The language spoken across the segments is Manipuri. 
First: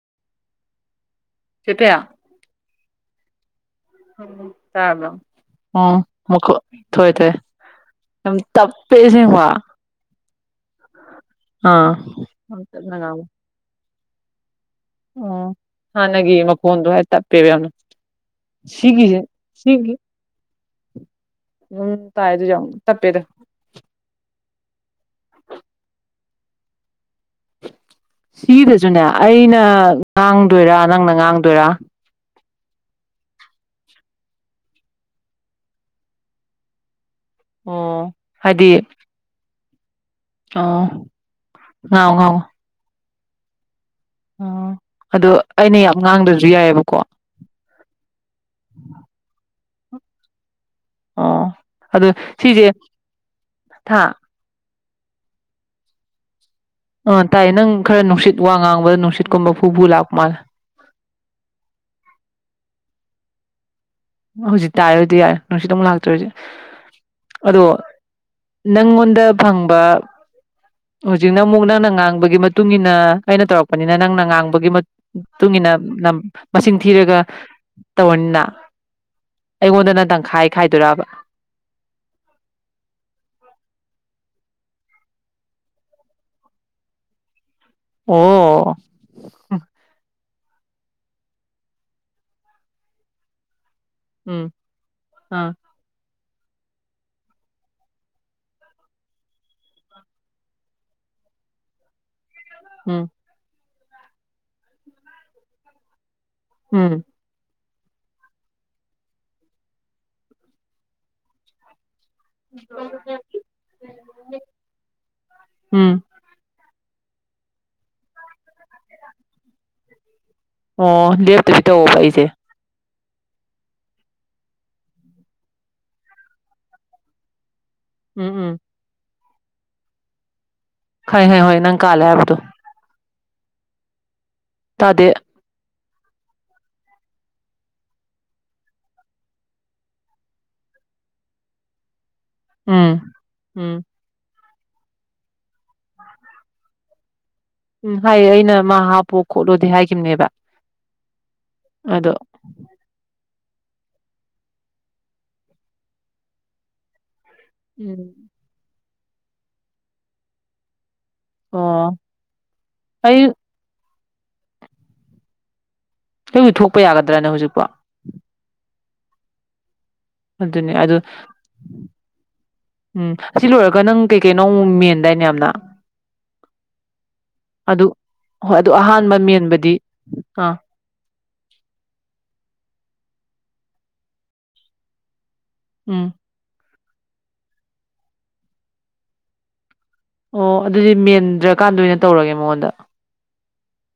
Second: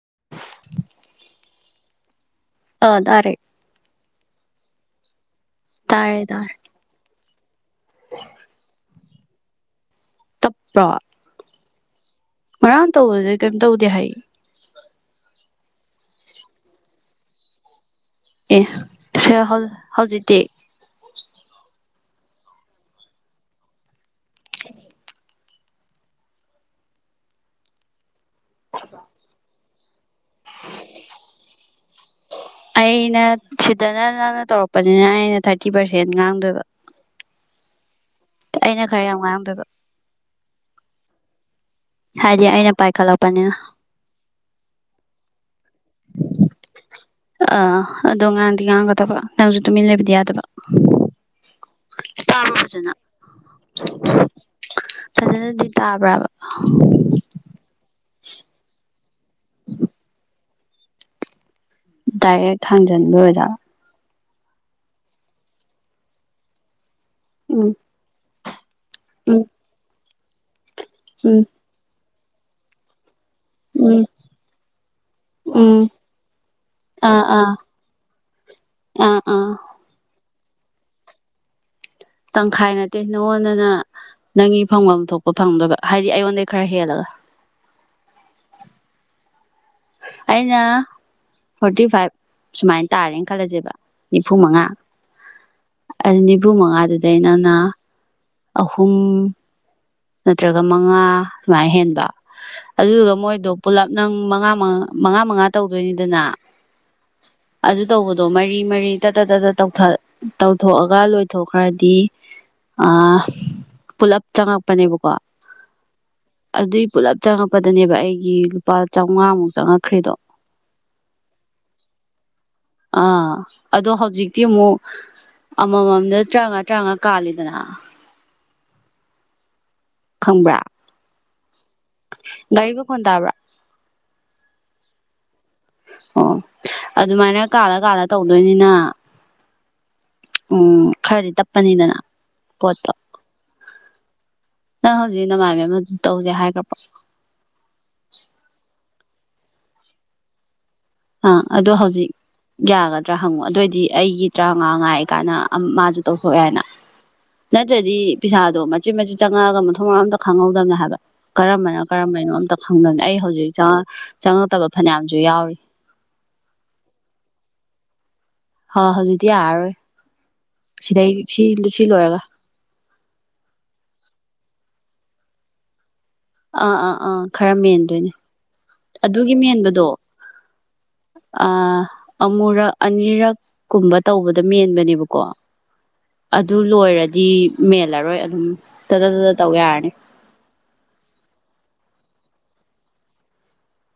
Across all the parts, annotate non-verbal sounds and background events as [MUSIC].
[INAUDIBLE] ꯆꯦ ꯄꯦ ꯑ ꯇꯥꯔꯦ ꯇꯥꯔꯕꯣ ꯑ ꯇꯥꯔꯦ ꯇꯥꯔꯦ ꯃꯈꯣꯟ ꯊꯣꯛꯑꯦ ꯊꯣꯛꯑꯦ ꯌꯥꯝ ꯇꯞ ꯄꯦ ꯑꯁꯦꯡꯕ ꯇꯞꯄ꯭ꯔꯣ ꯑꯥ ꯌꯥꯝ ꯉꯔꯥꯡ ꯇꯞꯅ ꯉꯥꯡꯕ ꯇꯧꯕꯗꯨꯗꯤ ꯀꯩꯝ ꯇꯧꯗꯦ ꯍꯥꯏꯌꯦ ꯑꯣ ꯍꯥꯟꯅꯒꯤ ꯃꯈꯣꯟꯗꯣ ꯍꯥꯏ ꯇꯞꯄꯦꯕ ꯌꯥꯝꯅ ꯁꯤꯒꯤꯁꯦ ꯑꯦ ꯍꯧ ꯁꯤꯒꯤ ꯍꯧꯖꯤꯇꯤ ꯑꯗꯨꯝ ꯇꯥꯥꯏ ꯑꯗꯨꯁꯨ ꯌꯥꯝ ꯇꯞꯄꯦꯗ [INAUDIBLE] ꯁꯤꯗꯁꯨꯅꯦ ꯑꯩꯅ ꯉꯥꯡꯗꯣꯏꯔꯥ ꯅꯪꯅ ꯉꯥꯡꯗꯣꯏꯔꯥ ꯑꯩꯅ ꯁꯤꯗꯅ ꯅꯪꯅ ꯇꯧꯔꯛꯄꯅꯤꯅ ꯑꯩꯅ ꯊꯥꯔꯇꯤ ꯄꯥꯔꯁꯦꯟ ꯉꯥꯡꯗꯣꯏꯕ ꯑꯣ ꯍꯥꯏꯗꯤ ꯑꯩꯅ ꯈꯔ ꯌꯥꯝ ꯉꯥꯡꯗꯣꯢꯕ ꯑꯣ ꯉꯥꯡꯉꯣ ꯉꯥꯡꯉꯣ ꯍꯥꯏꯗꯤ ꯑꯩꯅ ꯄꯥꯏꯈꯠꯂꯛꯄꯅꯤ ꯑꯣ ꯑꯗꯨ ꯑꯥ ꯑꯗꯣ ꯉꯥꯡꯗꯤ ꯉꯥꯡꯒꯗꯕ ꯅꯪꯁꯨ ꯇꯨꯃꯤꯟ ꯂꯩꯕꯗꯤ ꯌꯥꯗꯕ ꯑꯣ ꯑꯗꯣ ꯇꯥꯕ꯭ꯔꯣ ꯁꯤꯁꯦ ꯐꯖꯟꯅ ꯊꯥ ꯐꯖꯟꯅꯗꯤ ꯇꯥꯕ꯭ꯔꯥꯕ ꯑꯥ ꯇꯥꯏꯌꯦ ꯅꯪ ꯈꯔ ꯅꯨꯡꯁꯤꯠ ꯋꯥ ꯉꯥꯡꯕꯗ ꯅꯨꯡꯁꯤꯠꯀꯨꯝꯕ ꯐꯨꯐꯨ ꯂꯥꯛꯄ ꯃꯥꯜꯂꯦ ꯗꯥꯏꯔꯦꯛ ꯊꯥꯡꯖꯟꯕꯩ ꯑꯣꯢꯖꯥꯠꯂꯥ ꯍꯧꯖꯤꯛ ꯇꯥꯏꯔꯗꯤ ꯌꯥꯔꯦ ꯅꯨꯡꯁꯤꯠꯇꯣ ꯑꯃꯨꯛ ꯂꯥꯛꯇ꯭ꯔꯦ ꯍꯧꯖꯤꯛ ꯑꯗꯣ ꯎꯝ ꯅꯪꯉꯣꯟꯗ ꯎꯝ ꯐꯪꯕ ꯍꯧꯖꯤꯛꯅ ꯎꯝ ꯑꯃꯨꯛ ꯅꯪꯅ ꯉꯥꯡꯕꯒꯤ ꯃꯇꯨꯡ ꯏꯟꯅ ꯑꯩꯅ ꯇꯧꯔꯛꯄꯅꯤꯅ ꯎꯝ ꯅꯪꯅ ꯉꯥꯡꯕꯒꯤ ꯃꯇꯨꯡ ꯏꯟꯅ ꯎꯝ ꯅ ꯃꯁꯤꯡ ꯊꯤꯔꯒ ꯑꯥ ꯑꯥ ꯇꯧꯔꯅꯤꯅ ꯑꯥ ꯑꯥ ꯑꯩꯉꯣꯟꯗꯅ ꯇꯪꯈꯥꯏ ꯈꯥꯏꯗꯣꯏꯣꯔꯕ ꯇꯪꯈꯥꯏ ꯅꯠꯇꯦ ꯅꯉꯣꯟꯗꯅ ꯅꯪꯒꯤ ꯐꯪꯐꯝ ꯊꯣꯛꯄ ꯐꯪꯗꯣꯏꯕ ꯍꯥꯏꯗꯤ ꯑꯩꯉꯣꯟꯗꯩ ꯈꯔ ꯍꯦꯜꯂꯒ ꯑꯣ ꯑꯩꯅ ꯐꯣꯔꯇꯤ ꯐꯥꯏꯚ ꯁꯨꯃꯥꯏꯅ ꯇꯥꯔꯦꯅ ꯈꯜꯂꯁꯦꯕ ꯎꯝ ꯅꯤꯐꯨꯃꯉꯥ ꯑꯥ ꯑꯗꯨ ꯅꯤꯐꯨ ꯃꯉꯥꯗꯨꯗꯩꯅꯪꯅ ꯑꯍꯨꯝ ꯅꯠꯇ꯭ꯔꯒ ꯃꯉꯥ ꯁꯨꯃꯥꯏ ꯍꯦꯟꯕ ꯎꯝ ꯑꯗꯨꯗꯨꯒ ꯃꯣꯏꯗꯣ ꯄꯨꯂꯞ ꯅꯪ ꯃꯉꯥ ꯃꯉꯥ ꯃꯉꯥ ꯇꯧꯗꯣꯏꯅꯤꯗꯅ ꯎꯝ ꯑꯗꯨ ꯇꯧꯕꯗꯣ ꯃꯔꯤ ꯃꯔꯤ ꯇꯠꯇꯠ ꯇꯠꯇꯠ ꯇꯧ ꯇꯧꯊꯣꯛꯑꯒ ꯂꯣꯏꯊꯣꯛꯈ꯭ꯔꯗꯤ ꯑ ꯄꯨꯂꯞ ꯆꯪꯉꯛꯄꯅꯦꯕꯀꯣ ꯎꯝ ꯑꯗꯨꯏ ꯄꯨꯂꯞ ꯆꯪꯉꯛꯄꯗꯅꯦꯕ ꯑꯩꯒꯤ ꯂꯨꯄꯥ ꯆꯥꯃꯉꯥꯃꯨꯛ ꯆꯪꯉꯛꯈ꯭ꯦꯗꯣ ꯑꯣ ꯗꯦꯞꯇ ꯄꯤ ꯇ ꯄꯥꯏꯁꯦ ꯑꯥ ꯑꯗꯣ ꯍꯧꯖꯤꯛꯇꯤ ꯑꯃꯨꯛ ꯑꯃꯃꯝꯗ ꯇꯔꯥꯃꯉꯥ ꯇꯔꯥꯃꯉꯥ ꯀꯥꯜꯂꯤꯗꯅ ꯎꯝ ꯎꯝ ꯈꯪꯕ꯭ꯔꯥ ꯍꯣꯏ ꯍꯣꯏ ꯍꯣꯏ ꯅꯪ ꯀꯥꯜꯂꯦ ꯍꯥꯏꯕꯗꯣ ꯍꯟ ꯇꯕ꯭ꯔꯥ ꯇꯗ ꯑꯣ ꯑꯗꯨꯃꯥꯏꯅ ꯀꯥꯜꯂ ꯀꯥꯜꯂ ꯇꯧꯗꯣꯏꯅꯤꯅ ꯎꯝ ꯈꯔꯗꯤ ꯇꯞꯄꯅꯤꯗꯅ ꯄꯣꯠꯇꯣ ꯎꯝ ꯎꯝ ꯅꯪ ꯍꯧꯖꯤꯛ ꯅꯃꯥꯏꯕ ꯑꯃ ꯑꯗꯨ ꯇꯧꯁꯦ ꯍꯥ ꯏꯈ꯭ꯔꯕ ꯄꯣ ꯈꯣꯠꯂꯣꯗꯤ ꯍꯥꯏꯈꯤꯕꯅꯦꯕ ꯑꯥ ꯑꯣ ꯍꯧꯖꯤꯛ ꯑꯗꯣ ꯌꯥꯒꯗ꯭ꯔꯥ ꯍꯪꯉꯨ ꯑꯗꯨꯑꯣꯏꯗꯤ ꯑꯩꯒꯤ ꯇꯔꯥꯃꯉꯥ ꯉꯥꯏ ꯀꯥꯏꯅ ꯃꯥꯁꯨ ꯇꯧꯊꯣꯛꯦ ꯍꯥꯏꯅ ꯅꯠꯇ꯭ꯔꯗꯤ ꯎꯝ ꯄꯩꯁꯥꯗꯣ ꯃꯆꯦꯠ ꯃꯆꯦꯠ ꯆꯪꯉꯛꯑꯒ ꯃꯊꯣꯡ ꯃꯔꯝꯇ ꯈꯪꯍꯧꯗꯕꯅ ꯍꯥꯏꯕ ꯀꯔꯝꯕꯅꯣ ꯑꯣ ꯀꯔꯝꯕꯅꯣ ꯑꯝꯇ ꯈꯪꯗꯅꯤ ꯑꯩ ꯍꯧꯖꯤꯛ ꯆꯪꯉꯛꯇꯕ ꯐꯅꯌꯥꯝꯁꯨ ꯌꯥꯎꯔꯤ ꯍꯧ ꯊꯣꯛꯄ ꯌꯥꯒꯗ꯭ꯔꯅꯦ ꯍꯧꯖꯤꯛꯄ ꯍ ꯍꯧꯖꯤꯛꯇꯤ ꯌꯥꯔꯔꯣꯏ ꯑꯗꯨꯅꯦ ꯑꯗꯨ ꯁꯤꯗꯩ ꯁꯤ ꯁꯤ ꯂꯣꯏꯔꯒ ꯎꯝ ꯑꯁꯤ ꯂꯣꯏꯔꯒ ꯅꯪ ꯀꯩꯀꯩꯅꯣ ꯃꯦꯟꯗꯥꯏꯅꯦ ꯌꯥꯝꯅ ꯑꯥ ꯑꯥ ꯑꯥ ꯈꯔ ꯑꯗꯨ ꯃꯦꯟꯗꯣꯏꯅꯦ ꯍꯣꯏ ꯑꯗꯨ ꯑꯍꯥꯟꯕ ꯃꯦꯟꯕꯗꯤ ꯑꯥ ꯑ ꯑꯃꯨꯔꯛ ꯑꯅꯤꯔꯛ ꯀꯨꯝꯕ ꯇꯧꯕꯗ ꯃꯦꯟꯕꯅꯦꯕꯀꯣ ꯎꯝ ꯑꯗꯨ ꯂꯣꯏꯔꯗꯤ ꯃꯦꯜꯂꯔꯣꯏ ꯑꯗꯨꯝ ꯇꯇ ꯇꯠꯇ ꯇꯧ ꯌꯥꯔꯅꯤ ꯑꯣ ꯑꯗꯨꯗꯤ ꯃꯦꯟꯗ꯭ꯔꯀꯥꯟꯗ ꯑꯣꯏꯅ ꯇꯧꯔꯒꯦ ꯃꯉꯣꯟꯗ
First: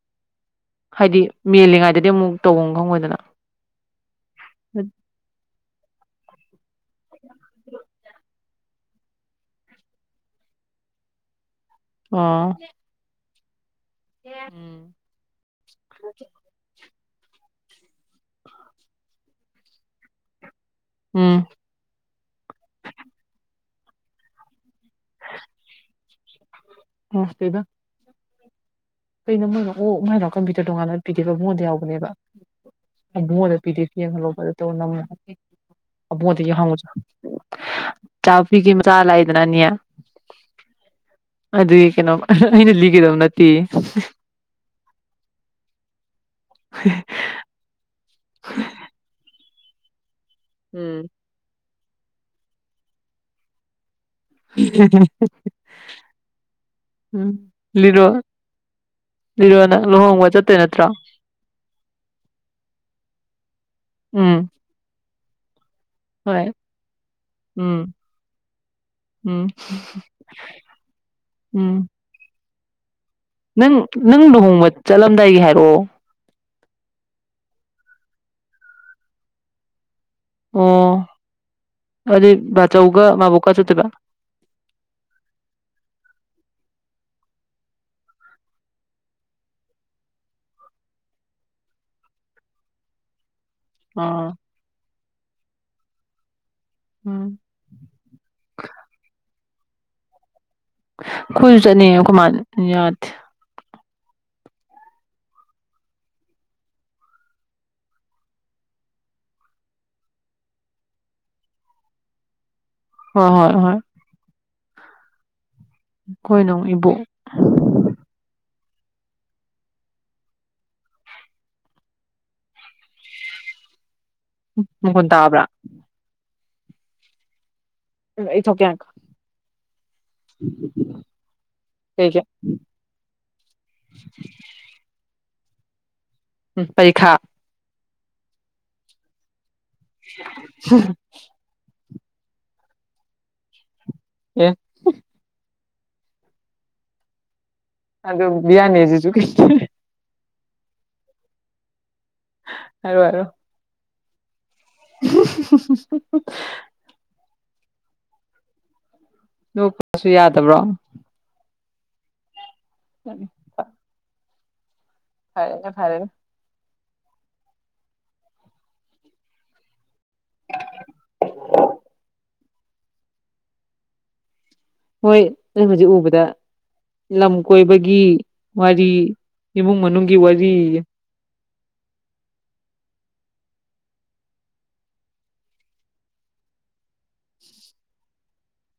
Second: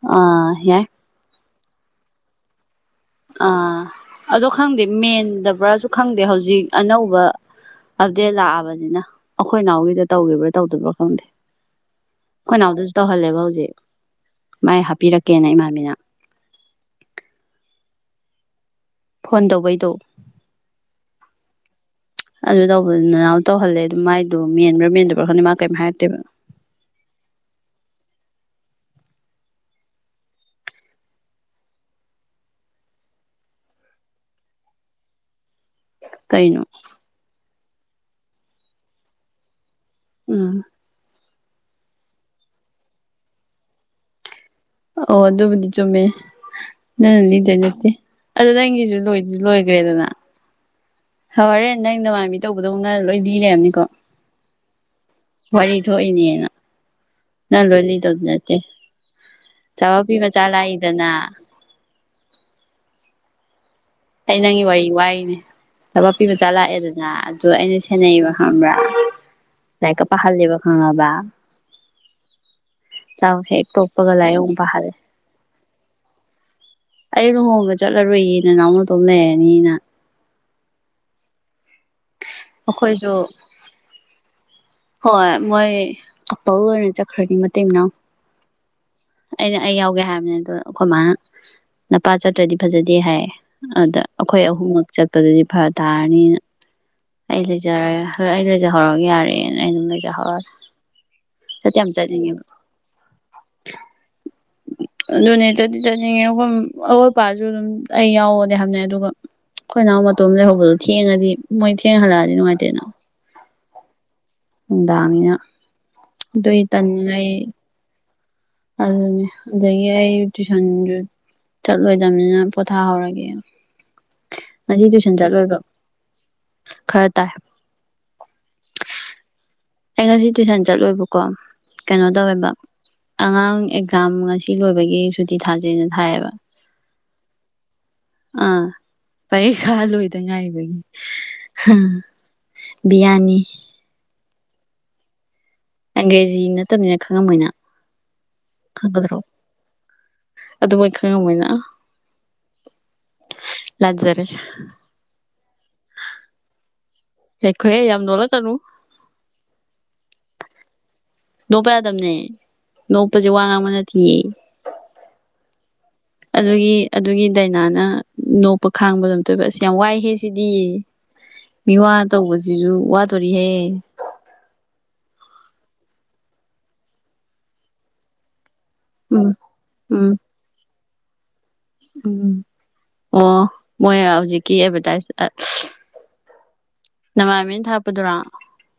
ꯑꯥ ꯌꯥꯏ ꯍꯥꯏꯗꯤ ꯃꯦꯜꯂꯤꯉꯩꯗꯗꯤ ꯑꯃꯨꯛ ꯇꯧꯐꯝ ꯈꯪꯉꯗꯦ ꯑꯥ ꯑꯗꯣ ꯈꯪꯗꯦ ꯃꯦꯟꯗꯕ꯭ꯔꯥꯁꯨ ꯈꯪꯗꯦ ꯍꯧꯖꯤꯛ ꯑꯅꯧꯕ ꯑꯗꯨꯗꯦ ꯂꯥꯛꯑꯕꯅꯤꯅ ꯑꯩꯈꯣꯏ ꯏꯅꯥꯎꯒꯤꯗ ꯇꯧꯈꯤꯕ꯭ꯔꯥ ꯇꯧꯗꯕ꯭ꯔꯥ ꯈꯪꯗꯦ ꯑꯣ ꯑꯩꯣꯏꯅꯥꯎꯗꯁꯨ ꯇꯧꯍꯜꯂꯦꯕ ꯍꯧꯖꯤꯛ ꯃꯥꯏ ꯍꯥꯞꯄꯤꯔꯛꯀꯦꯅ ꯏꯃꯥꯕꯤꯅ ꯐꯣꯟ ꯇꯧꯕꯩꯗꯣ ꯎꯝ ꯑꯗꯨ ꯇꯧꯕꯗꯨꯅ ꯇꯧꯍꯜꯂꯦ ꯑꯗꯨꯥꯏꯗꯨ ꯃꯦꯟꯕ꯭ꯔꯥ ꯃꯦꯟꯗꯕ꯭ꯔꯥ ꯈꯪꯅ ꯃꯥ ꯀꯩꯝꯥꯏ ꯍꯥꯏꯔꯛꯇꯦꯕ ꯃꯁꯦꯗ ꯀꯩꯅꯣ ꯃꯣꯏꯅ ꯑꯣ ꯃꯥꯏꯅ ꯀꯝꯄ꯭ꯌꯨꯇꯔ ꯇꯣꯉꯥꯟꯅ ꯄꯤꯒꯦꯈꯤꯕ ꯃꯉꯣꯟꯗ ꯌꯥꯎꯕꯅꯦꯕ ꯃꯗ ꯄꯤꯗꯤꯁꯤꯤꯡꯕ ꯇ ꯅ ꯑꯕꯣꯗꯤ ꯌꯥ ꯀꯩꯅꯣ ꯍꯪꯉꯨꯁꯨ ꯆꯥꯛꯕꯤꯒꯤ ꯃꯆꯥ ꯂꯥꯛꯏꯗꯅꯅꯤ ꯎꯝ ꯑꯗꯨ ꯀꯩꯅꯩꯅꯣ ꯑꯩꯅ ꯂꯤꯒꯦꯗ ꯅ ꯑꯣ ꯑꯗꯨꯕꯨꯗꯤ ꯆꯨꯝꯃꯦ ꯅꯪꯅ ꯂꯤꯗꯣꯏ ꯅꯠꯇꯦ ꯑꯗ ꯅꯪꯒꯤꯁꯨ ꯂꯣꯏꯗ ꯂ ꯀ꯭ꯔꯦꯗꯅ ꯎꯝ ꯅꯪ ꯅꯉꯥꯏꯕꯤ ꯇꯧꯕꯗꯧꯅ ꯂꯣꯏ ꯂꯤ ꯂꯩꯕꯅꯤꯀꯣ ꯎꯝ ꯎꯝ ꯋꯥꯔꯤ ꯊꯣꯛꯏꯅꯦꯅ ꯎꯝ ꯅꯪ ꯂꯣꯏ ꯂꯤꯔꯣ ꯂꯤꯗꯧꯗꯤ ꯅꯠꯇꯦ ꯂꯤꯔꯣ ꯅꯪ ꯆꯔꯄꯤ ꯂꯨꯍꯣꯡꯕ ꯃꯆꯥ ꯆꯠꯇꯣꯏ ꯅꯠꯇ꯭ꯔꯣ ꯂꯥꯛꯏꯗꯅ ꯑꯩ ꯎꯝ ꯅꯪꯒꯤ ꯋꯥꯔꯤ ꯋꯥꯅꯦ ꯊꯕꯥꯛꯄꯤ ꯃꯆꯥ ꯍꯣꯏ ꯂꯥꯛꯑꯦꯗꯅ ꯑꯗꯣ ꯑꯩꯅ ꯎꯝ ꯁꯦꯟꯅꯩꯕ ꯈꯪꯕ꯭ꯔꯥ ꯎꯝ ꯇꯥꯏꯀꯣ ꯄꯍꯔꯗꯕ ꯈꯥꯉꯕ [UNINTELLIGIBLE] ꯆ ꯍꯦ ꯅꯪ ꯇꯣꯞꯄꯒ ꯅꯪ ꯂꯨꯍꯣꯡꯕ ꯂꯍꯔꯦ ꯆꯠꯂꯝꯗꯥꯏꯒꯤ ꯍꯥꯏꯔꯛꯑꯣ ꯑꯩ ꯂꯨꯍꯣꯡꯕ ꯆꯠꯂꯔꯨꯏꯌꯦꯅ ꯅꯅꯥꯎꯅ ꯇꯣꯝ ꯂꯩꯅꯤꯅ ꯑꯣ ꯑꯗꯨꯗꯤ ꯚ ꯆꯧꯒ ꯑꯩꯈꯣꯏꯁꯨ ꯃꯥꯕꯨꯣꯛꯀ ꯆꯠꯇꯦꯕ ꯍꯣꯏ ꯠꯇꯦꯡꯅ ꯑꯩꯅ ꯑꯩ ꯌꯥꯎꯒꯦ ꯍꯥꯏꯕꯅꯦ ꯑꯗꯣ ꯑꯩꯈꯣꯏ ꯃꯥꯅ ꯅꯄꯥ ꯆꯠꯇ꯭ꯔꯗꯤ ꯐꯖꯗꯦ ꯍꯥꯏ ꯑꯗ ꯑꯥ ꯑꯩꯈꯣꯏ ꯑꯍꯨꯝꯃꯛ ꯆꯠꯄꯗꯗꯤ ꯐꯔ ꯇꯥꯔꯅꯤꯅ ꯎꯝ ꯑꯩ ꯂꯩꯖꯔꯦ ꯍꯣꯏ ꯑꯩ ꯂꯩꯖꯍꯧꯔꯒ ꯌꯥꯔꯦꯅ ꯑꯩ ꯑꯗꯨꯝ ꯂꯩꯖꯍꯧꯔꯦ ꯈꯖꯅꯤ ꯑꯣꯃꯥꯟ ꯌꯥꯗ [UNINTELLIGIBLE] ꯑꯗꯨꯅꯦ ꯆꯠꯗꯤ ꯆꯠꯅꯤꯡꯉꯦ ꯑꯩꯣꯏ ꯑꯋꯥꯣꯠ ꯑꯄꯥꯁꯨ ꯑꯗꯨꯝ ꯑꯩ ꯌꯥꯎꯑꯣꯅꯦ ꯍꯝꯅ ꯑꯗꯨꯒ ꯑꯩꯈꯣꯏ ꯅꯅꯥꯍꯎ ꯃꯇꯣꯝ ꯂꯩꯍꯧꯕꯗꯣ ꯊꯦꯡꯉꯗꯤ ꯃꯣꯏ ꯊꯦꯡ ꯍꯜꯂꯛꯑꯗꯤ ꯅꯨꯡꯉꯥꯏꯇꯦꯅ ꯍꯣꯏ ꯍꯣꯏ ꯍꯣꯏ ꯑꯦꯅꯤꯅ ꯑꯩꯈꯣꯏ ꯑꯗꯣ ꯅꯨꯡ ꯏꯕꯣꯛ ꯇꯅꯤꯡ ꯑꯩ ꯑ ꯁꯟ ꯆꯠꯂꯣꯏꯗꯅꯤꯅ ꯄꯣꯊꯥꯍꯧꯔꯒꯦ ꯉ ꯃꯈꯣꯟ ꯇꯨꯏꯁꯟ ꯇꯥꯕ꯭ꯔꯥ ꯆꯠꯂꯣꯏꯕ ꯈꯔ ꯇꯥꯏ ꯏꯊꯣ ꯀꯌꯥꯀ ꯑꯩ ꯉꯁꯤ ꯇꯨꯏꯁꯟ ꯆꯠꯂꯣꯏꯕꯀꯣ ꯀꯩꯅꯣ ꯀꯩꯒꯤ ꯇꯧꯋꯦꯕ ꯑꯉꯥꯡ ꯑꯦꯛꯖꯥꯝ ꯉꯁꯤ ꯂꯣꯏꯕꯒꯤ ꯁꯨꯇꯤ ꯊꯥꯖꯩꯅ ꯊꯥꯏꯌꯦꯕ ꯎꯝ ꯄꯔꯤꯈꯥ ꯑꯥ ꯄꯔꯤꯈꯥ ꯂꯣꯏꯗ ꯉꯥꯏꯕꯒꯤꯝ ꯕꯤꯌꯥꯅꯤ ꯑꯦ ꯑꯪꯒ꯭ꯔꯦꯖꯤ ꯅꯠꯇꯕꯅꯤꯅ ꯈꯪꯉꯕꯣꯏꯅ ꯑꯗꯨꯗ ꯕꯤꯌꯥꯅꯤꯁꯤꯁꯨ ꯑꯗꯨ ꯃꯣꯏ ꯈꯪꯉꯣꯏꯅ ꯑꯔ ꯑꯔ ꯂꯖꯔꯤ [UNINTELLIGIBLE] ꯍꯦꯈꯣꯏꯦ ꯌꯥꯝ ꯅꯣꯂ ꯇꯅꯨ ꯅ ꯀꯁꯨ ꯌꯥꯗꯕ꯭ꯔꯣ ꯅꯣꯛꯞꯄ ꯌꯥꯗꯕꯅꯦ ꯅꯣꯛꯄꯁꯦ ꯋꯥ ꯉꯥꯡꯕ ꯅꯠꯇꯤꯌꯦ ꯍꯥꯏ ꯑꯗꯨꯒꯤ ꯑꯗꯨꯒꯤ ꯗꯥꯏꯅꯥꯅ ꯅꯣꯛꯄ ꯈꯥꯡꯕꯗꯣꯝ ꯇꯣꯏꯕ ꯑꯁ ꯌꯥꯝ ꯋꯥꯏꯍꯦ ꯁꯤꯗꯤ ꯃꯤꯋꯥ ꯇꯧꯕꯁꯤꯁꯨ ꯋꯥꯗꯣꯔꯤꯍꯦ ꯍꯣꯏ ꯅ ꯍꯧꯖꯤꯛ ꯎꯕꯗ ꯂꯝ ꯀꯣꯏꯕꯒꯤ ꯋꯥꯔꯤ ꯎꯝ ꯏꯃꯨꯡ ꯎꯝ ꯃꯅꯨꯡꯒꯤ ꯋꯥꯔꯤ ꯎꯝ ꯑꯣ ꯃꯣꯏ ꯍꯧꯖꯤꯛꯀꯤ ꯑꯦꯚꯔꯇꯥꯏ ꯅꯃꯥꯏꯃꯦꯦꯟ ꯊꯥꯛꯞꯄꯗꯨꯔꯥ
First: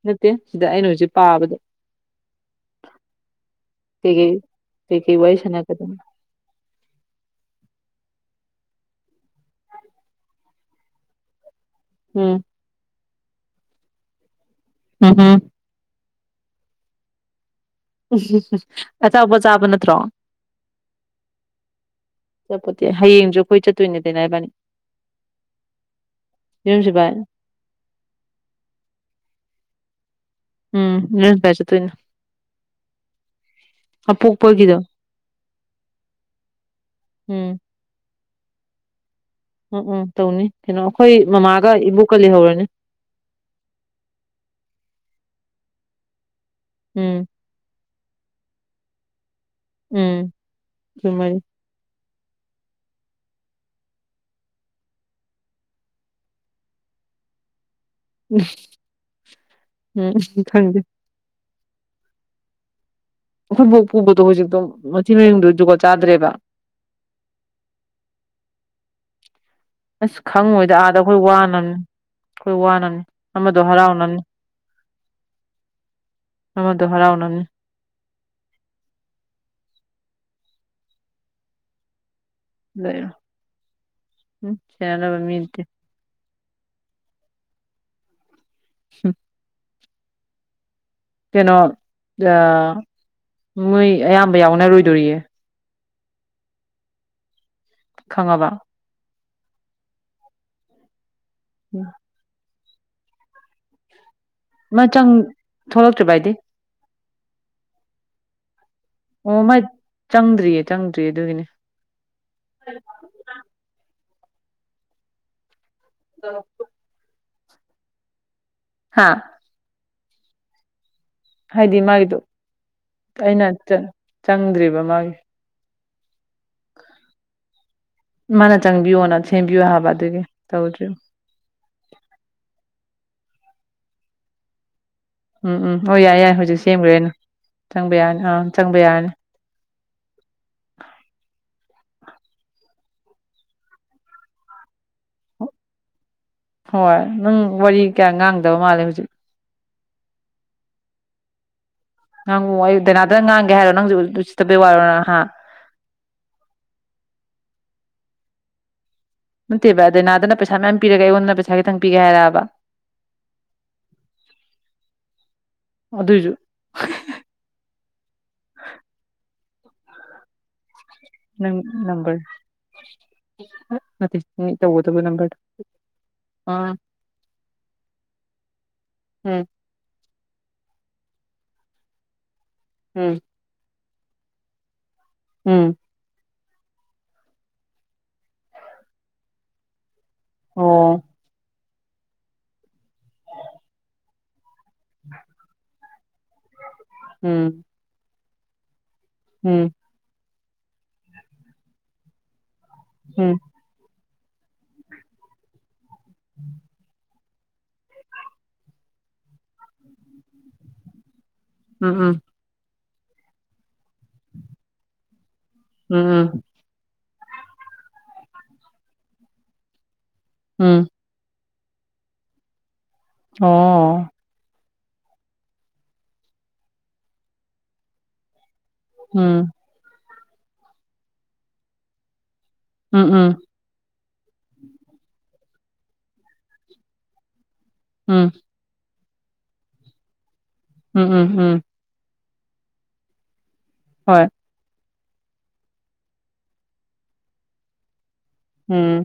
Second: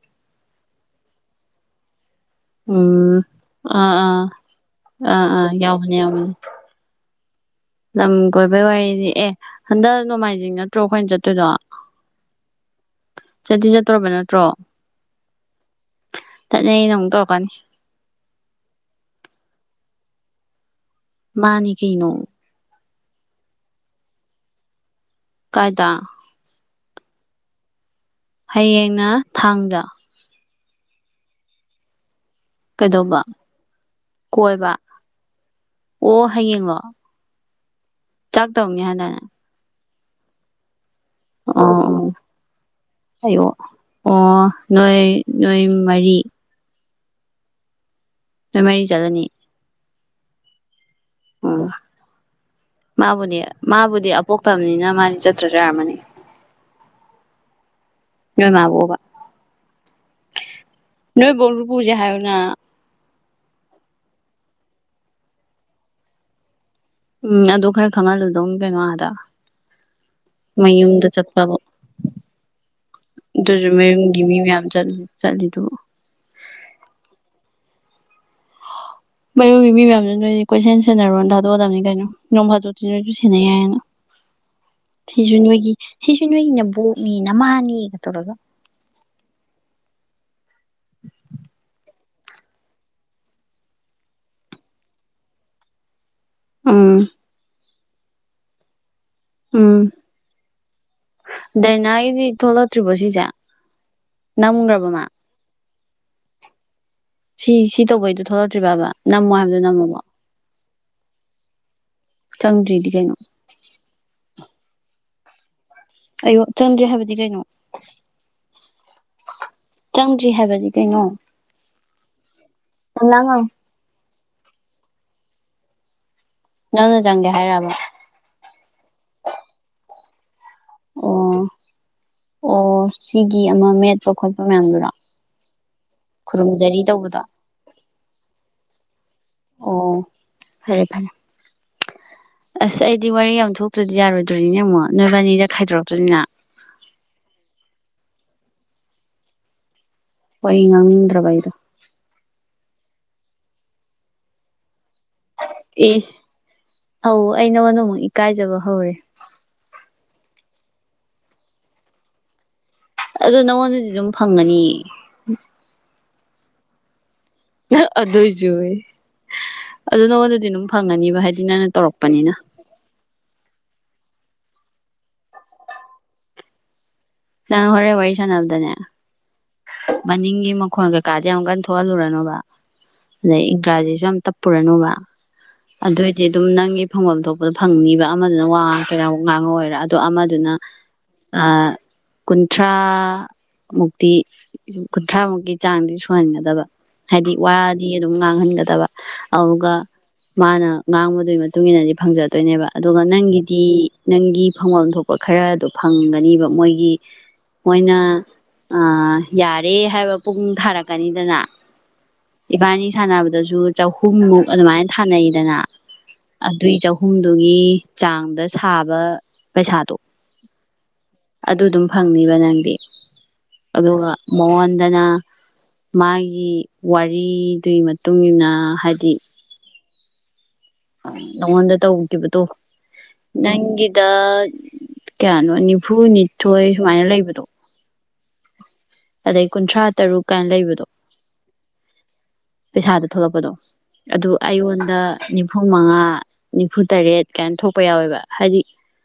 ꯅꯠꯇꯦ ꯁꯤꯗ ꯑꯩꯅ ꯍꯧꯖꯤꯛ ꯄꯥꯕꯗ ꯎꯝ ꯑꯥ ꯑꯥ ꯀꯩꯀꯩ ꯀꯩꯀꯩ ꯑꯥ ꯋꯥꯔꯤ ꯑꯥ ꯌꯥꯎꯃꯅꯤ ꯁꯥꯟꯅꯒꯗꯕꯅꯣ ꯌꯥꯎꯅꯤ ꯂꯝ ꯀꯣꯏꯕꯩ ꯋꯥꯔꯤꯅꯤ ꯑꯦ ꯍꯟꯗꯛ ꯅꯣꯡꯃꯥꯏꯖꯤꯡ ꯅꯠꯇ꯭ꯔꯣ ꯑꯩꯈꯣꯏꯅ ꯆꯠꯇꯣꯏꯗꯣ ꯎꯝ ꯆꯇꯤ ꯆꯠꯇ꯭ꯔꯕ ꯅꯠꯇ꯭ꯔꯣ ꯎꯝ ꯎꯝ ꯆꯠꯅꯩ ꯅꯣꯡ ꯇꯧꯑꯀꯅꯤ ꯎ ꯑꯆꯧꯕ ꯆꯥꯕ ꯅꯠꯇ꯭ꯔꯣ ꯃꯥꯅꯤ ꯀꯩꯅ ꯑꯆꯥꯄꯣꯠꯇꯤ ꯍꯌꯦꯡꯁꯨ ꯑꯩꯈꯣꯏ ꯆꯠꯇꯣꯏꯅꯦꯗꯅꯕꯅꯤ ꯀꯥꯏꯗ ꯌꯨꯝꯁꯤ ꯚꯥꯏ ꯍꯌꯦꯡꯅ ꯊꯥꯡꯗ ꯎꯝ ꯃꯤꯄ ꯆ ꯇꯅ ꯀꯩꯗꯧꯕ ꯀꯣꯏꯕ ꯑꯄꯣꯛꯄꯒꯤꯗꯣ ꯑꯣ ꯍꯡꯉꯣ ꯎꯝ ꯆꯥꯛ ꯇꯣꯡ ꯍꯥꯏꯅ ꯎꯝ ꯎꯝ ꯇꯧꯅꯤ ꯀꯩꯅꯣ ꯑꯩꯈꯣꯏ ꯃꯃꯥꯒ ꯑꯣ ꯏꯕꯣꯛꯀ ꯂꯩꯍꯧꯔꯅꯤ ꯑꯣ ꯑꯣ ꯑꯣ ꯅꯣꯏ ꯅꯣꯏ ꯃꯔꯤ ꯎꯝ ꯃꯃꯔꯤ ꯆꯗꯅꯤ ꯎꯝ ꯁꯃꯥꯏ ꯃꯥꯕꯨꯗꯤ ꯃꯥꯕꯨꯗꯤ ꯑꯄꯣꯛꯇꯕꯅꯤꯅ ꯃꯥꯗꯤ ꯆꯠꯇ꯭ꯔꯁꯨ ꯌꯥꯔꯝꯃꯅꯤ [UNINTELLIGIBLE] ꯎꯝ ꯅꯣꯏ ꯃꯥꯕꯣꯕ ꯎꯝ ꯎꯝ ꯊꯪꯗꯦ ꯄꯕꯨꯖꯥ ꯍꯥꯏꯅ ꯑꯩꯈꯣꯏꯐꯥꯎ ꯄꯨꯕꯗꯣ ꯍꯧꯖꯤꯛꯇꯣ ꯃꯊꯤ ꯃꯌꯨꯡꯗꯨꯣ ꯖꯨꯒꯠ ꯆꯥꯗ꯭ꯔꯦꯕ ꯎꯝ ꯑꯗꯨ ꯈꯔ ꯈꯪꯍꯜꯂꯗꯧ ꯀꯩꯅꯣ ꯑꯗ ꯑꯁ ꯈꯪꯉꯣꯏꯗ ꯑꯥꯗ ꯑꯩꯈꯣꯏ ꯋꯥꯅꯅꯤ ꯑꯩꯈꯣꯏ ꯋꯥꯅꯅꯤ ꯑꯃꯗꯣ ꯑꯗꯨꯁꯨ ꯍꯔꯥꯎꯅꯅꯤ ꯃꯌꯨꯝꯒꯤ ꯃꯤ ꯃꯌꯥꯝ ꯆꯠꯂꯤꯗꯨꯕꯨ ꯃꯃꯗꯨ ꯍꯔꯥꯎꯅꯅꯤ ꯃꯌꯨꯒꯤ ꯃꯤ ꯃꯌꯥꯝꯗꯨ ꯅꯣꯏ ꯀꯣꯏꯁꯦꯟ ꯁꯦꯟꯅꯔꯣꯅ ꯊꯥꯗꯣꯛꯑꯗꯕꯅꯤ ꯀꯩꯅꯣ ꯅꯣꯡ ꯐꯥꯗꯣꯛꯇꯤ ꯑꯗꯩ ꯅꯣꯏꯁꯨ ꯁꯦꯟꯅꯩ ꯌꯥꯏꯌꯦꯅ ꯎꯝ ꯁꯦꯟꯅꯅꯕ ꯁꯤꯁꯨ ꯃꯤꯗꯤ ꯅꯣꯏꯒꯤ ꯁꯤꯁꯨ ꯅꯣꯏꯅꯦꯕꯣꯛꯅꯤ ꯅꯃꯥꯅꯤꯒ ꯇꯧꯔꯒ ꯑ ꯀꯩꯅꯣ ꯃꯣꯏ ꯑꯌꯥꯝꯕ ꯌꯥꯎꯅꯔꯣꯏꯗꯣꯔꯤꯌꯦ ꯎꯝ ꯈꯪꯉꯕ ꯎꯝ ꯗꯅꯥꯒꯤ ꯊꯣꯂ ꯆꯠꯇ꯭ꯔꯤꯕꯣ ꯁꯤꯁꯦ ꯅꯪꯃꯨꯈ꯭ꯔꯕ ꯃꯥ ꯊꯣꯛꯂꯛꯇ꯭ꯔꯣ ꯥꯏꯗꯤ ꯁꯤ ꯁꯤ ꯇꯧꯕꯣꯏꯗꯨ ꯊꯣꯔꯣꯇ꯭ꯔꯤ ꯕꯥ ꯑꯣ ꯃꯥꯏ ꯆꯪꯗ꯭ꯔꯤꯌꯦ ꯆꯪꯗ꯭ꯔꯤꯌꯦ ꯑꯗꯨꯒꯤꯅꯦ ꯆꯪꯗ꯭ꯔꯤꯗꯤ ꯀꯩꯅꯣ ꯑꯩꯌꯣ ꯆꯪꯗ꯭ꯔꯦ ꯍꯥꯏꯕꯗꯤ ꯀꯩꯅꯣ ꯍꯥ ꯆꯪꯗ꯭ꯔꯤ ꯍꯥꯏꯕꯗꯤ ꯀꯩꯅꯣ ꯍꯥꯏꯗꯤ ꯃꯥꯒꯤꯗꯣ ꯑꯩꯅ ꯆꯪꯗ꯭ꯔꯤꯕ ꯃꯥꯒꯤ ꯅꯪꯅ ꯆꯪꯒꯦ ꯍꯥꯏꯔꯛꯑꯕ ꯃꯥꯅ ꯆꯪꯕꯤꯌꯣꯅ ꯁꯦꯝꯕꯤꯌꯣ ꯍꯥꯏꯕ ꯑꯗꯨꯒꯤ ꯇꯧꯗ꯭ꯨ ꯑꯣ ꯑꯣ ꯁꯤꯒꯤ ꯑꯃ ꯃꯦꯠꯄ ꯈꯣꯠꯄ ꯃꯌꯥꯝꯗꯨꯔꯣ ꯎꯝ ꯎꯝ ꯑꯣꯏ ꯌꯥꯏ ꯌꯥꯏ ꯍꯧꯖꯤꯛ ꯈꯨꯔꯨꯝꯖꯔꯤ ꯁꯦꯝꯈ꯭ꯔꯦꯅ ꯇꯧꯕꯗꯣ ꯆꯪꯕ ꯌꯥꯔꯅꯤ ꯑꯥ ꯆꯪꯕ ꯌꯥꯔꯅꯤ ꯑꯣ ꯐꯔꯦ ꯐꯔꯦ ꯑꯁ ꯑꯩꯗꯤ ꯋꯥꯔꯤ ꯌꯥꯝ ꯊꯣꯛꯇ꯭ꯔꯗꯤ ꯌꯥꯔꯣꯏꯗꯣꯔꯤꯅꯦ ꯑꯃꯨꯛ ꯅꯣꯏꯕꯥꯅꯤꯗ ꯈꯥꯏꯗꯣꯔꯛꯇꯣꯏꯅꯤꯅ ꯍꯣꯏ ꯅꯪ ꯋꯥꯔꯤ ꯀꯌꯥ ꯉꯥꯡꯗꯕ ꯃꯥꯜꯂꯦ ꯍꯧꯖꯤꯛ ꯄ ꯉꯥꯡꯗ꯭ꯔꯕꯥꯏꯔ ꯅꯪꯕꯨ ꯑꯩ ꯗꯥꯅꯥꯗꯪ ꯉꯥꯡꯒꯦ ꯍꯥꯏꯔꯣ ꯅꯪꯁꯨ ꯑꯗꯨ ꯆꯠꯇꯕꯩ ꯋꯥꯔꯣꯅꯍ ꯏ ꯑ ꯑꯩ ꯅꯉꯣꯟꯗ ꯑꯃꯨꯛ ꯏꯀꯥꯏꯖꯕ ꯍꯧꯔꯦ ꯅꯠꯇꯦꯕ ꯑꯗ ꯅꯥꯗꯅ ꯄꯩꯁꯥ ꯃꯌꯥꯝ ꯄꯤꯔꯒ ꯑꯩꯉꯣꯟꯗ ꯄꯩꯁꯥ ꯈꯤꯇꯪ ꯄꯤꯒꯦ ꯍꯥꯏꯔꯛꯑꯕ ꯑꯗꯨ ꯅꯉꯣꯟꯗꯗꯤ ꯑꯗꯨꯝ ꯐꯪꯒꯅꯤ ꯑꯗꯨꯏꯁꯨ ꯑꯗꫭꯏꯁꯨ ꯑꯩ ꯑꯗꯨ ꯅꯪꯉꫭꯟꯗꯗꯤ ꯐꯪꯉꯅꯤꯕ ꯍꯥꯏꯗꯤ ꯅꯪ ꯅꯪꯅ ꯇꯧꯔꯛꯄꯅꯤꯅ ꯇꯧꯕꯗꯕꯨ ꯅꯪꯒ ꯑ ꯅꯪ ꯍꯣꯔꯦ ꯋꯥꯔꯤ ꯁꯥꯟꯅꯕꯅꯕꯗꯅꯦ ꯎꯝ ꯃꯅꯤꯡꯒꯤ ꯃꯈꯣꯟ ꯀꯩꯀꯥꯗꯤ ꯑꯃꯨꯛ ꯀꯟꯅ ꯊꯣꯛꯍꯜꯂꯨꯔꯅꯨꯕ ꯑꯗꯩ ꯏꯪꯒ꯭ꯔꯥꯖꯤ ꯌꯥꯝ ꯇꯞꯄꯨꯔꯅꯨꯕ ꯎꯝ ꯎꯝ ꯑꯗꯨꯑꯣꯏꯗꯤ ꯑꯗꯨꯝ ꯅꯪꯒꯤ ꯐꯪꯐꯝ ꯊꯣꯛꯄꯗ ꯐꯪꯅꯤꯕ ꯑꯃꯗꯨꯅ ꯋꯥ ꯀꯩꯔ ꯉꯥꯡꯉ ꯑꯣꯏꯔꯥ ꯑꯗꯣ ꯑꯃꯗꯨꯅ ꯑꯣ ꯀꯨꯟꯊ꯭ꯔꯥ ꯃꯨꯛꯇꯤ ꯀꯨꯟꯊ꯭ꯔꯥꯃꯨꯛꯀꯤ ꯆꯥꯡꯗꯤ ꯁꯨꯍꯟꯒꯗꯕ ꯍꯥꯏꯗꯤ ꯎꯝ ꯋꯥꯔꯗꯤ ꯑꯗꯨꯝ ꯉꯥꯡꯍꯟꯒꯗꯕ ꯎꯝ ꯑꯗꯨꯒ ꯃꯥꯅ ꯉꯥꯡꯕꯗꯨꯒꯤ ꯃꯇꯨꯡ ꯏꯟꯅꯗꯤ ꯐꯪꯖꯗꯣꯏꯅꯦꯕ ꯑꯗꯨꯒ ꯎꯝ ꯅꯪꯒꯤꯗꯤ ꯅꯪꯒꯤ ꯐꯪꯐꯝ ꯊꯣꯛꯄ ꯈꯔꯗꯣ ꯐꯪꯒꯅꯤꯕ ꯃꯣꯏꯒꯤ ꯃꯣꯏꯅ ꯌꯥꯔꯦ ꯍꯥꯏꯕ ꯄꯨꯡ ꯊꯥꯔꯛꯀꯅꯤꯗꯅ ꯎꯝ ꯎꯝ ꯏꯕꯥꯅꯤ ꯁꯥꯟꯅꯕꯗꯁꯨ ꯆꯍꯨꯝꯃꯨꯛ ꯑꯗꯨꯃꯥꯏꯅ ꯁꯥꯅꯩꯗꯅ ꯎꯝ ꯎꯝ ꯑꯗꯨꯏ ꯆꯨꯝ ꯑꯍꯨꯝꯗꯨꯒꯤ ꯆꯥꯡꯗ ꯁꯥꯕ ꯄꯩꯁꯥꯗꯣ ꯎꯝ ꯑꯗꯨꯗꯨꯝ ꯐꯪꯅꯤꯕ ꯅꯪꯗꯤ ꯑꯗꯨꯒ ꯑꯣ ꯃꯉꯣꯟ ꯑꯗꯨꯅ ꯃꯥꯒꯤ ꯋꯥꯔꯤꯗꯨꯒꯤ ꯃꯇꯨꯡ ꯏ ꯃꯇꯨꯡꯏꯟꯅ ꯍꯥꯏꯗꯤ ꯎꯝ ꯅꯪꯉꯣꯟꯗ ꯇꯧꯈꯤꯕꯗꯣ ꯎꯝ ꯎꯝ ꯅꯪꯒꯤꯗ ꯀꯌꯥꯅꯣ ꯅꯤꯐꯨ ꯅꯤꯊꯣꯏ ꯁꯨꯃꯥꯏꯅ ꯂꯩꯕꯗꯣ ꯎꯝ ꯑꯗꯩ ꯀꯨꯟꯊ꯭ꯔꯥ ꯇꯔꯨꯛ ꯎꯝ ꯎꯝ ꯎꯝ ꯄꯩꯁꯥꯗ ꯊꯣꯛꯂꯛꯄꯗꯣ ꯍꯣꯏ ꯑꯗꯨ ꯑꯩꯉꯣꯟꯗ ꯅꯤꯐꯨ ꯃꯉꯥ ꯅꯤꯐꯨ ꯇꯔꯦꯠ ꯀꯥꯏꯅ ꯊꯣꯛꯄ ꯌꯥꯎꯋꯦꯕ ꯍꯥꯏꯗꯤ ꯎꯝ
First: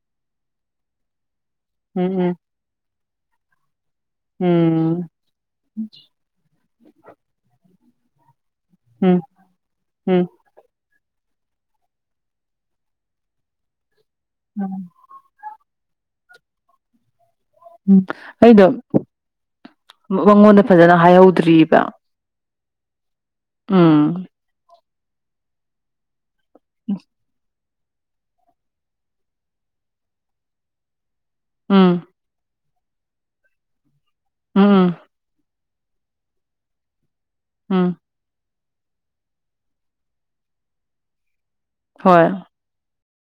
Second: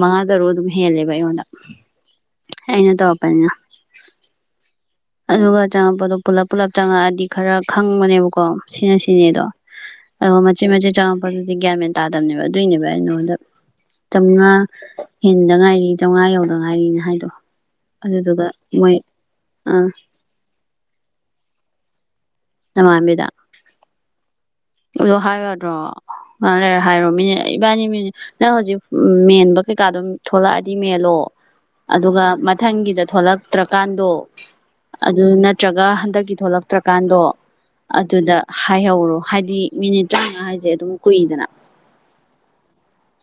ꯃꯉꯥ ꯇꯔꯨꯛ ꯑꯗꯨꯝ ꯍꯦꯜꯂꯦꯕ ꯑꯩꯉꯣꯟꯗ ꯎꯝ ꯎꯝ ꯑꯩꯅ ꯇꯣꯄꯅꯤꯅ ꯎꯝ ꯑꯗꯨꯒ ꯆꯪꯉꯛꯄꯗꯣ ꯄꯨꯂꯞ ꯄꯨꯜꯂꯞ ꯆꯪꯉꯛꯑꯗꯤ ꯈꯔ ꯈꯪꯕꯅꯦꯕꯀꯣ ꯁꯤꯅ ꯎꯝ ꯁꯤꯅꯦ ꯑꯗꯣ ꯎꯝ ꯑ ꯃꯆꯦꯠ ꯃꯆꯦꯠ ꯆꯥ ꯑꯗꯨꯗꯤ ꯒ꯭ꯌꯥꯃꯦꯟ ꯇꯥꯗꯕꯅꯦꯕ ꯑꯗꯨꯏꯅꯦꯕ ꯑꯩꯉꯣꯟꯗ ꯆꯥꯝꯃꯉꯥ ꯍꯦꯟꯗ ꯉꯥꯏꯔꯤ ꯆꯥꯝꯃꯉ ꯌꯧꯗꯅꯉꯥꯏꯔꯤꯅꯦ ꯍꯥꯏꯗꯣ ꯎꯝ ꯑꯗꯨꯗꯨꯒ ꯑꯩꯗꯣ ꯃꯣꯏ ꯑꯥ ꯃꯉꯣꯟꯗ ꯐꯖꯅ ꯍꯥꯏꯍꯧꯗ꯭ꯑꯔꯤꯕ ꯑꯃꯥꯡꯕꯤꯗ ꯑꯗꯨꯣ ꯍꯥꯏꯔꯗ꯭ꯔꯣ ꯉ ꯂꯩꯔꯦ ꯍꯥꯏꯔꯣ ꯃꯤꯅ ꯏꯕꯥꯅꯤꯅꯦ ꯅꯪ ꯍꯧꯖꯤꯛ ꯎ ꯃꯦꯟꯕ ꯀꯩꯀꯥ ꯑꯗꯨꯝ ꯊꯣꯛꯂꯛꯑꯗꯤ ꯃꯦꯜꯂꯣ ꯎꯝ ꯑꯗꯨꯒ ꯃꯊꯪꯒꯤꯗ ꯊꯣꯛꯂꯛꯇ꯭ꯔꯀꯥꯟꯗꯣ ꯎꯝ ꯎꯝ ꯑꯗꯨ ꯅ ꯅꯠꯇ꯭ꯔꯒ ꯍꯟꯗꯛꯀꯤ ꯊꯣꯛꯂꯛꯇ꯭ꯔꯀꯥꯟꯗꯣ ꯎꯝ ꯑꯗꯨꯗ ꯍꯥꯏꯍꯧꯔꯣ ꯍꯥꯏꯗꯤ ꯃꯤꯅꯤꯠ ꯇꯔꯥꯃꯉꯥ ꯍꯥꯏꯁꯦ ꯑꯗꯨꯝ ꯀꯨꯏꯗꯅ ꯍꯣꯏ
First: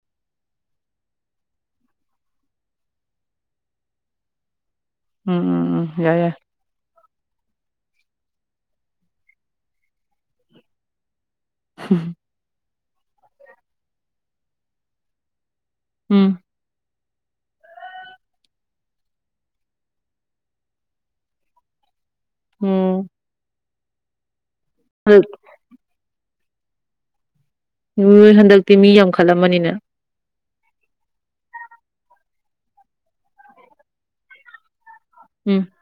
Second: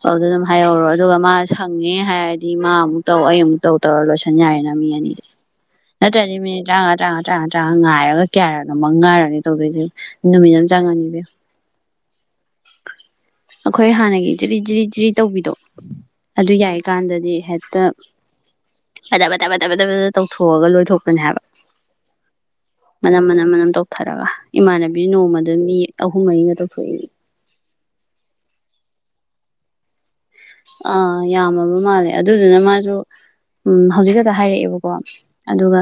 ꯑꯗꯨꯗ ꯑꯗꯨꯝ ꯍꯥꯏꯍꯧꯔꯣ ꯑꯗꯨꯒ ꯃꯥ ꯁꯪꯉꯦ ꯍꯥꯏꯔꯗꯤ ꯃꯥ ꯑꯃꯨꯛ ꯇꯧ ꯑꯩ ꯑꯃꯨꯛ ꯇꯧ ꯇꯧꯔ ꯂꯣꯏꯁꯟ ꯌꯥꯏꯅ ꯅꯤꯗ ꯎꯝ ꯎꯝ ꯎꯝ ꯌꯥꯏ ꯌꯥꯏ ꯅꯠꯇ꯭ꯔꯅꯤꯃꯤꯉ ꯇ ꯇꯔꯥ ꯇꯔꯥ ꯉꯥꯏꯔꯒ ꯀꯌꯥꯔꯅꯣꯃꯛ ꯉꯥꯏꯔꯅꯤ ꯇꯧꯗꯣꯏꯁꯦ ꯅꯨꯃꯤꯠ ꯑꯃ ꯆꯪꯉꯅꯤꯕꯣ ꯍꯝ ꯑꯩꯈꯣꯏ ꯍꯥꯟꯅꯒꯤ ꯖꯤꯔꯤ ꯖꯤꯔꯤ ꯖꯤꯔꯤ ꯇꯧꯕꯤꯗꯣ ꯎꯝ ꯑꯗꯨ ꯌꯥꯏꯀꯥꯟꯗꯗꯤ ꯍꯦꯛꯇ ꯐꯠꯇ ꯐꯊꯕ ꯐꯠꯇ ꯐꯊ ꯇꯧꯊꯣꯛꯑꯒ ꯂꯣꯏꯊꯣꯛꯄꯅꯦ ꯍꯥꯏꯕ ꯎꯝ ꯃꯅꯝ ꯃꯅꯝ ꯃꯅꯝ ꯇꯧ ꯊꯔꯒ ꯏꯃꯥꯟꯅꯕꯤ ꯅꯣꯡꯃꯗ ꯃꯤ ꯑꯍꯨꯝ ꯃꯔꯤꯒ ꯇꯧꯊꯣꯛꯏ ꯅ ꯍꯟꯗꯛꯇꯤ ꯃꯤ ꯌꯥꯝꯈꯠꯂꯝꯃꯅꯤꯅ ꯑꯥ ꯌꯥꯝꯃꯕ ꯃꯥꯜꯂꯦ ꯑꯗꯨꯗꯨꯅ ꯃꯥꯁꯨ ꯎꯝ ꯍꯧꯖꯤꯛ ꯈꯛꯇ ꯍꯥꯏꯔꯛꯑꯦꯕꯀꯣ ꯀꯣ ꯎꯝ ꯑꯗꯨꯒ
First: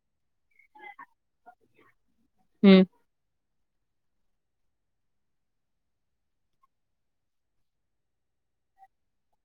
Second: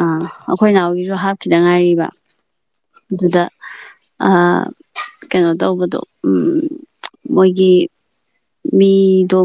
ꯑꯩꯈꯣꯏ ꯏꯅꯥꯎꯒꯤꯁꯨ ꯍꯥꯞꯈꯤꯗ ꯉꯥꯏꯔꯤꯕ ꯎꯝ ꯑꯗꯨꯗ ꯀꯩꯅꯣ ꯇꯧꯕꯗꯣ ꯃꯣꯏꯒꯤ ꯃꯤꯣ